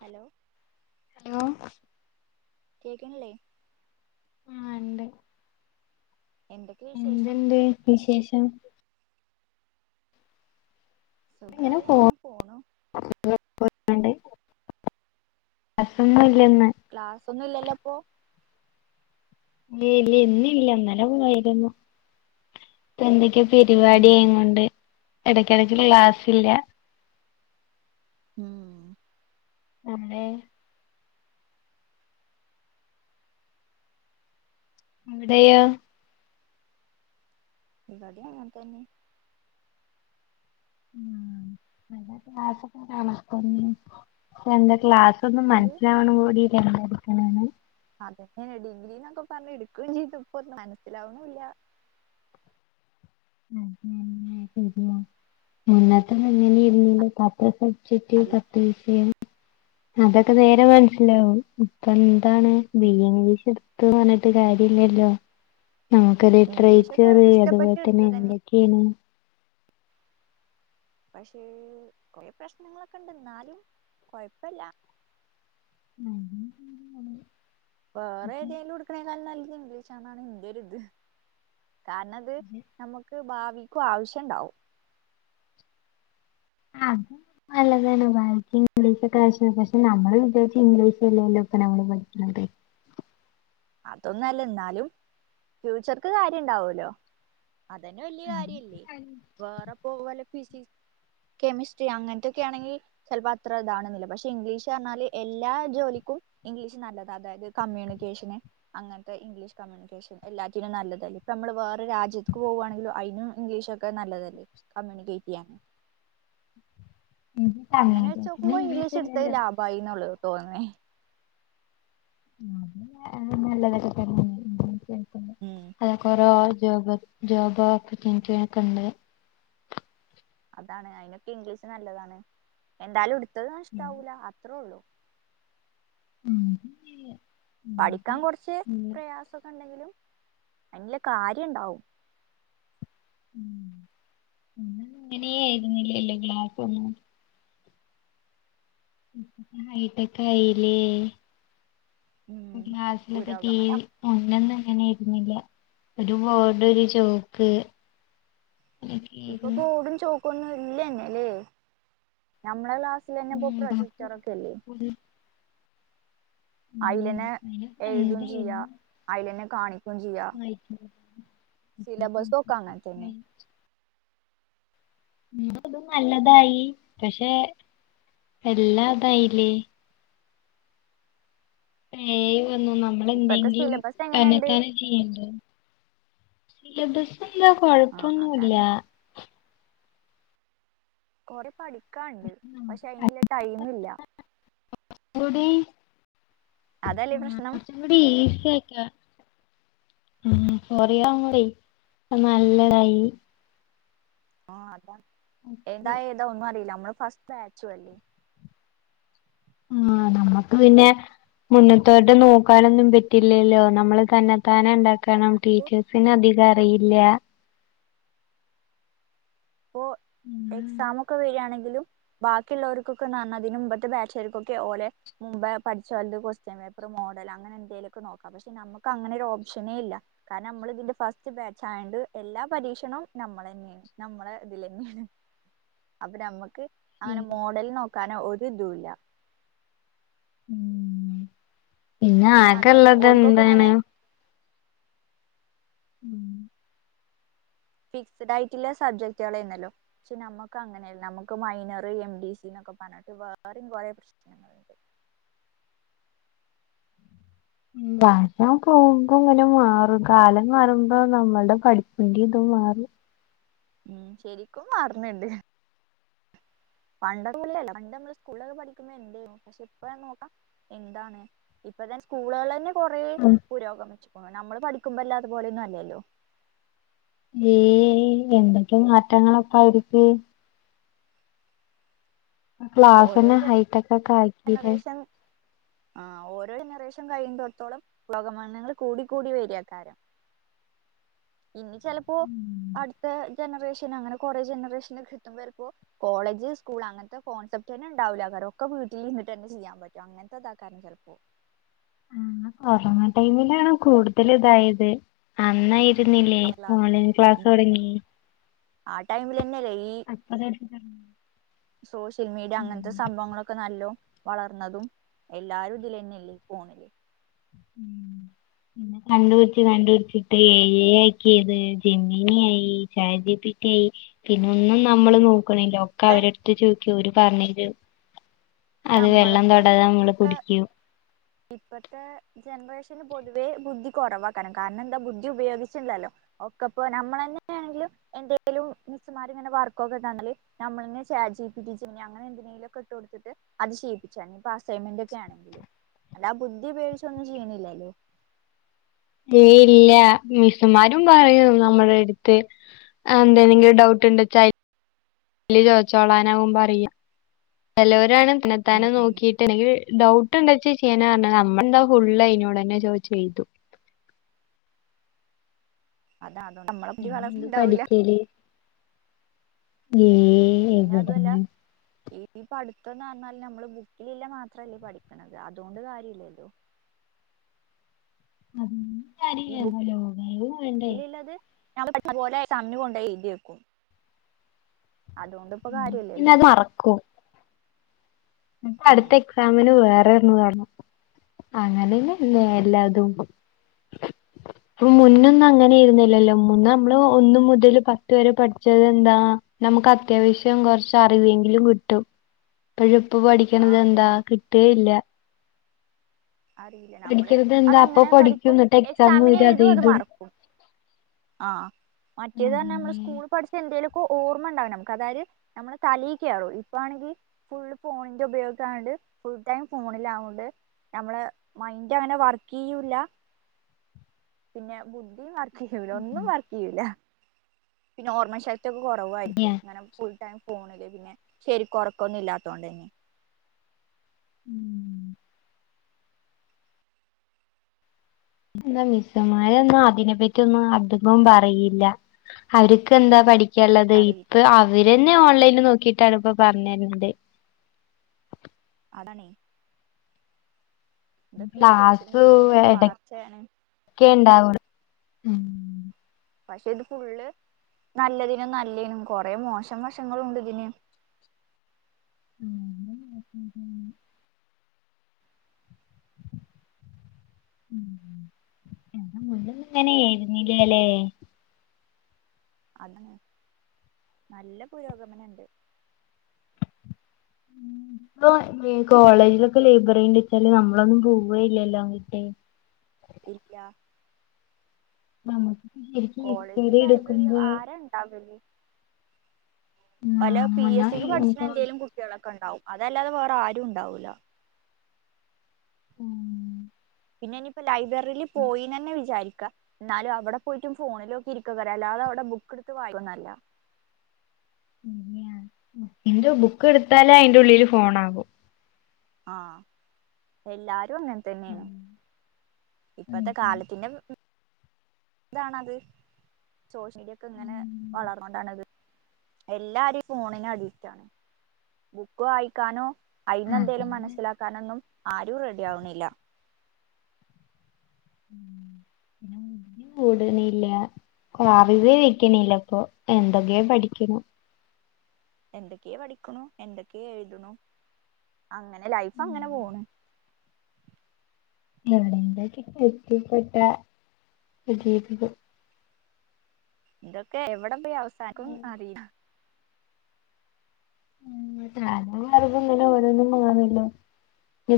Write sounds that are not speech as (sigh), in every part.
Hello hello കേൾക്കണില്ലേ ആ ഉണ്ട് എന്തൊക്കെ വിശേഷം എന്ത്‌ണ്ട് വിശേഷം സുഖായി അങ്ങനെ പോണു അ (unintelligible) ക്ലാസ് ഒന്നും ഇല്ലല്ലോ ഇപ്പൊ ഏയ്ല്ല ഇന്നില്ല ഇന്നലെ പോയിരുന്നു ഇപ്പ എന്തൊക്കയോ പരിപാടി ഉം ആയതുകൊണ്ട് ഇടക്കിടക്ക് ക്ലാസ് ഇല്ല ഉം നമ്മെ അവിടെയോ ഇവടേം അങ്ങനെ തന്നെ (unintelligible) ഒന്നും എന്ത് മനസ്സിലാവണപോലും ഇല്ല എന്താ എടുക്കാണെന്ന് അതെന്നെ ഡിഗ്രീ എന്നൊക്കെ പറഞ്ഞു എടുക്കുകയും ചെയ്തു ഇപ്പോ ഒന്ന് മനസ്സിലാവണൂല്ല (unintelligible) അതൊക്കെ നേരെ മനസിലാവും ഇപ്പൊ എന്താണ് ബി എ ഇംഗ്ലീഷ് എടുത്ത് പറഞ്ഞിട്ട് കാര്യല്ലല്ലോ ഞ ഇംഗ്ലീഷൊക്കെ ലിട്രേച്ചറ് ഇഷ്ടപ്പെട്ട് അതുപോലെ തന്നെ എടുത്തതന്നെ എന്തൊക്കെയാണ് പക്ഷേ കുറേ പ്രശ്നങ്ങളൊക്കെണ്ട് എന്നാലും കൊഴപ്പല്ല മ്മ് വേറെ ഏതെലും എടുക്കണേക്കാളും നല്ലത് ഇംഗ്ലീഷാന്നാ ഇന്റെ ഒരു ഇത് കാരണം അത് നമുക്ക് ഭാവിക്കും ആവശ്യണ്ടാവും അത് നല്ലതാണ് ഭാ പക്ഷെ നമ്മള് വിജാരിച്ച് ഇംഗ്ലീഷ്ല്ലോ ഇപ്പ നമ്മള് പഠിക്കനത്. അതൊന്നല്ല എന്നാലും ഫ്യൂച്ചർക്ക് കാര്യം ഉണ്ടാവുല്ലോ? അതന്നെ വലിയ കാര്യല്ലേ വേറെ പോ വല കെമിസ്ട്രി അങ്ങനത്തെൊക്കെ ആണെങ്കി ചിലപ്പോ അത്ര ഇതാണെന്നില്ല പക്ഷെ ഇംഗ്ലീഷ് റഞ്ഞാല് എല്ലാ ജോലിക്കും ഇംഗ്ലീഷ് നല്ലത് അതായത് കമ്മ്യൂണിക്കേഷന് അങ്ങനത്തെ ഇംഗ്ലീഷ് കമ്മ്യൂണിക്കേഷൻ എല്ലാറ്റനും നല്ലതല്ലേ ഇപ്പ നമ്മള് വേറെ രാജ്യത്ത് പോകുകവാണെങ്കിലും അതിനും ഇംഗ്ലീഷൊക്കെ നല്ലതല്ലേ? കമ്യുനിക്കേറ്റ് ചെയ്യാൻ. അങ്ങനെ വെച്ച് കമ്മ്യൂണിക്കേഷന് നോക്കുമ്പോ ഇംഗ്ലീഷ് എടുത്തത് ഇംഗ്ലീഷല്ലല്ലോ ലാഭമായി എന്നുള്ളു തോന്നേ ആതെ നല്ലതൊക്കെ കേ ഉം അതൊക്കറ ജോബ് ജോബൊക്കണ്ട്. അതാണ് അയിനൊക്കെ ഇംഗ്ലീഷ് നല്ലതാണ് എന്തായാലും ഉടുത്തത് നഷ്ടവൂല അത്രേ ഉള്ളു. ഉം പഠിക്കാൻ ഇന്നത്തെ കുറച്ച് ഇന്ന് പ്രയാസൊക്കെ ഉണ്ടെങ്കിലും അയ്നിലെകാര്യം ഉണ്ടാവും. അങ്ങനെയായിരുന്നില്ലല്ലോ ലാർക്ക ഒന്നും ഇ ഹൈട്ടക്ക ആയില്ലേ ഉം ക്ലാസിലൊക്കെ ടി പുരോഗമനം വി അനൊന്നും ങ്ങനെ രുന്നില്ല ഒരുബോർഡ് ട് ഒരു ചോക്ക് ഇപ്പൊ ബോടും ചോക്കൊന്നും ഇല്ലന്നെല്ലേ നഞമ്മളെ ക്ലാസ് ഇതിലന്നപ്പോ ഉം ബാക്കി പ്രൊജെക്ടറകല്ലേ ഒരു ഉം അയിലന്നെ അതിനൊക്കെ ഏയ്തും ചെയ്യാ എന്തായിരുന്നു അയിലന്നെ കാണിക്ക കുഞ്ചയ്യാ സിലബസൊക്കെ അങ്ങതന്നെ. നതും നല്ലതായി പക്ഷെ എല്ലാ ഇതായില്ലേ? പേ വന്നു നമ്മള ഇപ്പത്തെ എന്തെങ്കിലും സിലബസ് തന്നെ എങ്ങനെണ്ട് തന്നെ ചെയ്യണ്ടേ സിലബസ് എല്ലാ ആ കൊഴപ്പൊന്നുല്ല. അതാണ് കൊറെ പഠിക്കാണ്ട് പക്ഷെ അയിനല്ല ടൈം ഇല്ല. ഉ ടി അതല്ലേ പ്രശ്നം ഒന്നുടി ഇസി ആക്ക ഉ കൊറിയ ആ ഉബെ നല്ലതായി. ആ അതാ എന്തായ ഏതാ ഒന്നും അറിയില്ല നമ്മൾ ഫസ്റ്റ് ബാച്ചു ല്ലെ ആന് നമ്മുക്ക് പിന്നെ. മുന്നത്തോട്ട് നോക്കാനൊന്നും പറ്റില്ലല്ലോ നമ്മള് തന്നെ താനെ ഉണ്ടാക്ക ണം അതാണിപ്പോ ടീച്ചേഴസിന് അധികം അറിയില്ല. അപ്പോൊ എക്സമ ഒക്കെ വരിയാണെങ്കിലും ബാക്കിയുള്ളവർക്കൊക്കെ നന്നതിനന് മുമ്പത്തെ ബാച്ചകർക്കൊക്കെ ഓലെ മുമ്പ് പഠിച്ചലത് ക്വസ്റ്റ്യൻ പേപ്പർ മോഡൽ അങ്ങനെന്തേലൊക്കെ നോക്കാം പക്ഷെ നമുക്ക് അങ്ങനെ ഒരു ഓപ്ഷനേ ഇല്ല കാരണം നമ്മൾ ഇതിന്റെ ഫസ്റ്റ് ബാച്ച് ആയണ്ട് എല്ലാ പരീക്ഷണും നമ്മള തന്നെയാണ് നമ്മളെ ഇതിലന്നെയ അപ്പൊ നമ്മുക്ക് അങ്ങനെ മോഡൽ നോക്കാന ഒ ഇതല്ല. ഉ പിന്നെ ആക്കെ അതുമല്ല ഉള്ളത് ഓൽക്കൊക്കെ എന്താണ് ഇങ്ങനെ ഉം ഫിക്സ്ഡ് ആയിട്ടുള്ള സബ്ജക്ടുകളന്നല്ലോ? പക്ഷെ നമ്മക്ക് അങ്ങനെയല്ല നമുക്ക് മൈനർ എം ഡി സി എന്നൊക്കെ പറഞ്ഞിട്ട് വേറെും കുറെേ പ്രശ്നങ്ങളുണ്ട്. വഷ പോകുമ്പോ ഇങ്ങനെ മാറും കാലം മാറുമ്പോ നമ്മളുടെ പഠിപ്പിന്റെറെ ഇതും മാറും. ഉം ശരിക്കും മാറിന്ന്ണ്ട് പണ്ട കലല്ല പണ്ട് നമ്മള് സ്കൂളക്കെ പഠിക്കുമ്പോ എന്തനു പക്ഷെ ഇപ്പ നോക്കാം എന്താണ്. ഇപ്പം തന്നെ സ്കൂളുകള് തന്നെ കൊറേ ഉം പുരോഗമിച്ചു ഇപ്പം നമ്മള് പഠിക്കുമ്പല്ല അതുപോലെയൊന്നും അല്ലല്ലോ ഏയ് എന്തൊക്കെ മാറ്റങ്ങളൊക്കായിക്ക് ക്ലാസ്സ് ഓരോ തന്നെ ഹൈടെക്ക് ഒക്കെ ആയി ജനറേഷൻ ആഹ് ഓരോ ജനറേഷൻ കഴിയുന്നിടത്തോളം (unintelligible) കൂടി കൂടി വരിയാക്കാരം ഇനി ചിലപ്പോ അടുത്ത ജനറേഷൻ അങ്ങനെ കൊറേ ജനറേഷൻനെ കിട്ടുമ്പോ ചിലപ്പോ കോളേജ് സ്കൂൾ അങ്ങനത്തെ കോൺസെപ്റ്റ്ന്നെ ഉണ്ടാവില്ല അവരൊക്കെ വീട്ട വിട്ട്ന്നെ ചെയ്യാൻ പറ്റോ അങ്ങനത്തെ ഇതാക്കാരണം ചിലപ്പോ. ആ കൊറോണ ടൈമിലാണ് കൂടുതല് ഇതായത് അന്ന് പഠിക്കുന്നില്ലേ ഓൺലൈൻ ക്ലാസ് തുടങ്ങി ആ ടൈമിൽ തന്നെയല്ലേ ഈ അപ്പ സോഷ്യൽ മീഡിയ അങ്ങനത്തെ സംഭവങ്ങളൊക്കെ നല്ലോ വളർന്നതും എല്ലാരും ഇതില് തന്നെയല്ലേ ഈ ഫോണില് (inaudible) പിന്നെ കണ്ടുപിടിച്ച് കണ്ടുപിടിച്ചിട്ടേ ഏ ഐ ആക്കിയത് ജെമിനി ആയി ചാറ്റ് ജി പി റ്റി ആയി പിന്ന ഒന്നും നമ്മള് നോക്കണില്ല ഒക്കെ ഇപ്പ അവരെടുത്ത് ചോദിക്കാ ഓര് പറഞ്ഞരും അത് വെള്ളം നമ്മളൊക്കെ തൊടാതെ നമ്മള് കുടിക്കും ഇപ്പോഴത്തെ ജനറേഷന് പൊതുവേ ബുദ്ധി കുറവാക്കാന് കാരണം എന്താ ബുദ്ധി ഉപയോഗിച്ചിണ്ടല്ലോ ഒക്കെപ്പൊ നമ്മള് തന്നെ എന്തെങ്കിലും എന്തേലും മിസ്സ്‌മാര് ഇങ്ങനെ വർക്കൊക്കെ തന്നാല് നമ്മളിങ്ങനെ chat G P T Gemini പിന്നെ അതിലൊക്കെ ഇട്ട് കൊടുത്തിട്ട് അത് ചെയ്യിപ്പിച്ചാണ് ഇപ്പം അസൈൻമെന്റ് ഒക്കെ ആണെങ്കിലും അല്ലാതെ ബുദ്ധി ഉപയോഗിച്ചൊന്നും ചെയ്യണില്ലല്ലോ ഏയ് ഇല്ല മിസ്സുമാരും പറയും നമ്മുടെ അടുത്ത് എന്തേനെങ്കിലും ഡൗട്ട് ഉണ്ട് വച്ചാല് ചാറ്റ് ജി പീ റ്റി ചോദിച്ചോളാനാകും പറയുക ചെലവരാണെ ഉം തന്നത്താനെ നോക്കി എന്തെങ്കിൽ ഡൗട്ട് എന്താ വച്ചാ ചെയ്യാനാ പറഞ്ഞെ നമ്മളന്താ ഫുള്ള് അയിനോട് തന്നെ ചോദിച്ച് ചെയ്യും അതാ അതോണ്ട് നമ്മളെ ബുദ്ധി വളർന്നിട്ട് ഉണ്ടാവൂല്ല ശരി ഏഹ് പിന്നെ അതുമല്ല ഈ ഈ പഠിത്തംന്ന് പറഞ്ഞാല് നമ്മള് ബുക്കിലില്ല മാത്രമല്ലേ പഠിക്കുന്നത് അതുകൊണ്ട് കാര്യമില്ലല്ലോ ഈ (unintelligible) വേണ്ടേ ഞാൻ പെട്ട പോലെ കമ്മി കൊണ്ടോയെഴുതി വെക്കും അതുകൊണ്ട് ഇപ്പൊ പിന്നെ കാര്യല്ലല്ലോ അത് അറക്കും ഉം അടുത്ത എക്സാമിന് വേറെ ഒന്ന് കാണണം അങ്ങനെ തന്നെയല്ലേ എല്ലാതും (inaudible) ഇപ്പം മുന്നൊന്നും അങ്ങനെ ആയിരുന്നില്ലല്ലോ മുന്ന് നമ്മൾ ഒന്ന് മുതൽ പത്ത് വരെ പഠിച്ചത് എന്താ നമ്മുക്ക് അത്യാവശ്യം കൊറച്ച് അറിവെങ്കിലും കിട്ടും ഇപ്പോഴും ഇപ്പം ആ പഠിക്കണത് എന്താ അതന്നെ കിട്ടുകയില്ല അറിയില്ല നമ്മൾ പഠിക്കണത് എന്താ അപ്പൊ അതങ്ങനെ പഠിക്കും എന്നിട്ട് എക്സാം എക്സാമിന് വരും എഴുതും അത് മറക്കും ആഹ് മറ്റേത് പറഞ്ഞാ നമ്മൾ അതന്നെ സ്കൂളി പഠിച്ച എന്തേലുമൊക്കെ ഓർമ്മ ഉണ്ടാവും നമ്മുക്ക് അതായത് നമ്മൾ തലയിക്കേറും ഇപ്പം ആണെങ്കി ഫുള്ള് ഫോണിന്റെ ഉപയോഗാവണ്ട് ഫുൾടൈം ഫോണിലാവണ്ട് നമ്മളെ മൈൻഡ് അങ്ങനെ വർക്ക് ചെയ്യൂല്ല പിന്നെ ബുദ്ധി വർക്ക് ചെയ്യൂല ഒന്നും വർക്ക് ചെയ്യൂല പിന്നെ ഓർമ്മ ശക്തി ക്കെ കുറവായിരിക്കും ഇങ്ങനെ ഫുൾ ടൈം ഫോണില് പിന്നെ ശരിക്ക് ഉറക്കമൊന്നും ഇല്ലാത്തത് കൊണ്ട് തന്നെ (inaudible) എന്താ മിസ്സ്‌മാര് ഒന്നും അതിനെ പറ്റി ഒന്നും അധികം പറയില്ല അവർക്ക് എന്താ പഠിക്കാനുള്ളത് പറയില്ല ഇപ്പം അവരന്നെ ഓൺലൈനിൽ നോക്കീട്ടാണ് ഇപ്പം പറഞ്ഞു തരുന്നത് അതാണേ ഇന്തൊക്കെ ഈ സോഷ്യൽ ക്ലാസ് മീഡിയന്റെ വളർച്ചയാണ് ക്കെ ഇണ്ടാവുന്നത് പക്ഷെ ഇത് ഫുള്ള് നല്ലതിനും നല്ലതിനും കൊറെ മോശം വശങ്ങളുണ്ട് ഇതിന് മ് മുന്നേ അങ്ങനൊയിരുന്നില്ല അല്ലേ അതെ നല്ല പുരോഗമനണ്ട് ഇപ്പൊ കോളേജിലൊക്കെ ലൈബറിണ്ട് വെച്ചാല് നമ്മളൊന്നും പോവയില്ല എല്ലാം കിട്ട് ഇല്ല നമ്മുക്ക് ശരിക്കും ഇച്ചടി എടുക്കുമ്പോ എണ്ടാവുലടി പല പി എസ് മുന്നോ സിക്ക് പഠിച്ചി എന്തെങ്കിലും കുട്ടികളൊക്കെ ഉണ്ടാവും അതല്ലാതെ വേറെ ആരും ഉണ്ടാവൂല്ല ഉം പിന്നെ ഇനിയിപ്പം ലൈബ്രറിൽ പോയിന്ന് തന്നെ വിചാരിക്കാം എന്നാലും അവിടെ പോയിട്ടും ഫോണിലക്ക ഇരിക്കെകാരം അല്ലാതെ അവിടെ ബുക്ക് എടുത്ത് വായിക്കെന്നല്ല രി എന്റെ ബുക്ക് എടുത്താലെ അയിന്റെ ഉള്ളില് ഫോണാകും ആഹ് എല്ലാരും അങ്ങനെ തന്നെയാണ് ഇപ്പഴത്തെ അതെ കാലത്തിന്റെ ഇതാണത് സോഷ്യ മീഡിയ ഒക്കെ ഇങ്ങനെ ഉം വളർന്ന കൊണ്ടാണത് എല്ലാരും ഫോണിനെ അഡിക്റ്റാണ് ബുക്ക് വായിക്കാനോ അയിന്ന എന്തേങ്കലും അതന്നെ മനസ്സിലാക്കാനൊന്നും ആരും റെഡി ആവുന്നില്ല (unintelligible) കൂടണില്ല കറിവേവക്കണില്ല ഇപ്പൊ എന്തൊക്കെയാ പഠിക്കണം എന്തൊക്കെയെ പഠിക്കണു എന്തൊക്കെയ എഴുതുണു അങ്ങനെ ലൈഫ് അങ്ങനെ പോണ് ഞവിടെന്തക്ക എത്തിപ്പെട്ട ജീവിതം ഇതക്കെ എവിടം പോയി അവസാനിക്കും അറിയില്ല വറതന്നല്ല ഓരോന്നും മാറല്ലോ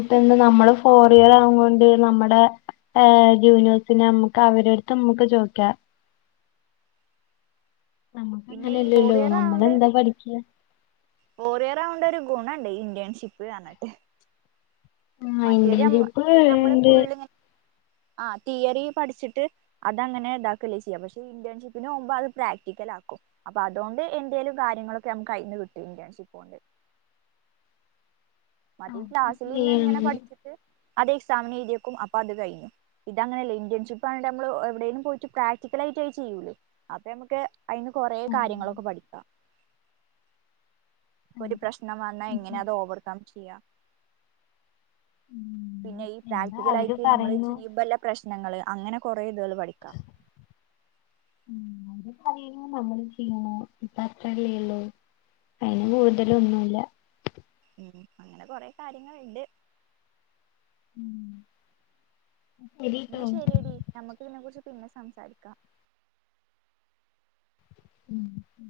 ട്ടണ്ട് നമ്മള് ഫോറിയർ ആവുന്നത് കൊണ്ട് നമ്മുടെ ഹ് ജൂനോസിനെ നമ്മുക്ക് അവരടുത്ത് നമ്മുക്ക് ചോദിക്കാം നമ്മക്ക് പിന്നെ ഈ ഫോർ അങ്ങനെല്ലല്ലോ ഇയർ നമ്മളെന്താ പഠിക്യ ഓറിയറിയോണ്ട ഒരു ഗുണുണ്ട് ഇന്ത്യൺഷിപ്പ് അങ്ങനത്തെ ആഹ് മറ്റേത് ഇന്റേൺഷിപ്പ് നമ്മൾ ഉണ്ട് ഫുളള് ആ തിയറി പഠിച്ചിട്ട് അതങ്ങനെ ഇതാക്കല്ലേ ചെയ്യാം പക്ഷെ ഇന്റേൺഷിപ്പിന് മുമ്പ് അത് പ്രാക്ടിക്കൽ ആക്കും അപ്പൊ അതുകൊണ്ട് എന്തയലും കാര്യങ്ങളൊക്കെ നമ്മുക്ക് അയിന്ന് കിട്ടും ഇന്ത്യൻഷിപ്പ് കൊണ്ട് മതി ക്ലാസ്സിൽ ഇന്ന് ഇങ്ങനെ പഠിച്ചിട്ട് അത് എക്സാമി എഴുതിയേക്കും അപ്പൊ അത് കഴിഞ്ഞു ഇത് അങ്ങനെയല്ല ഇറേൺഷിപ്പ് ആണെ നമ്മ എവിടെേലും പോയിട്ട പ്രക്ടിക്കല ആട്ട് ആയി ചെയ്യൂേ അത് മ്മക്ക് അയിന് കൊറ കാര്യങ്ങളൊക്കെ പഠിക്കാം ഒരു പ്രശ്നം വന്നാ ഇങ്ങനെ അത് ഓവർകം ല്ല പിന്നെ ഈ എന്താ അവര് പ്രാക്ടിക്കലയിട്ട് നമ്മള് പറയുന്നു ചില്ലമ്പോ പ്രശ്നങ്ങള് അങ്ങനെ കുറേ ഇതുകൾ പഠിക്കാം ഉം അവരൂ പറയണ നമ്മള് ചെയ്യണോ ഇപ്പ അത്രല്ലേള്ളൂ അയിന് കൂടുതലന്നുമല്ല ഉം അങ്ങനെ കൊറെ കാര്യങ്ങളുണ്ട് ഉം എന്നെ ശരിയടി നമുക്ക് ഇതിനെ കുറിച്ച് പിന്നെ സംസാരിക്കാം ഉം ഉം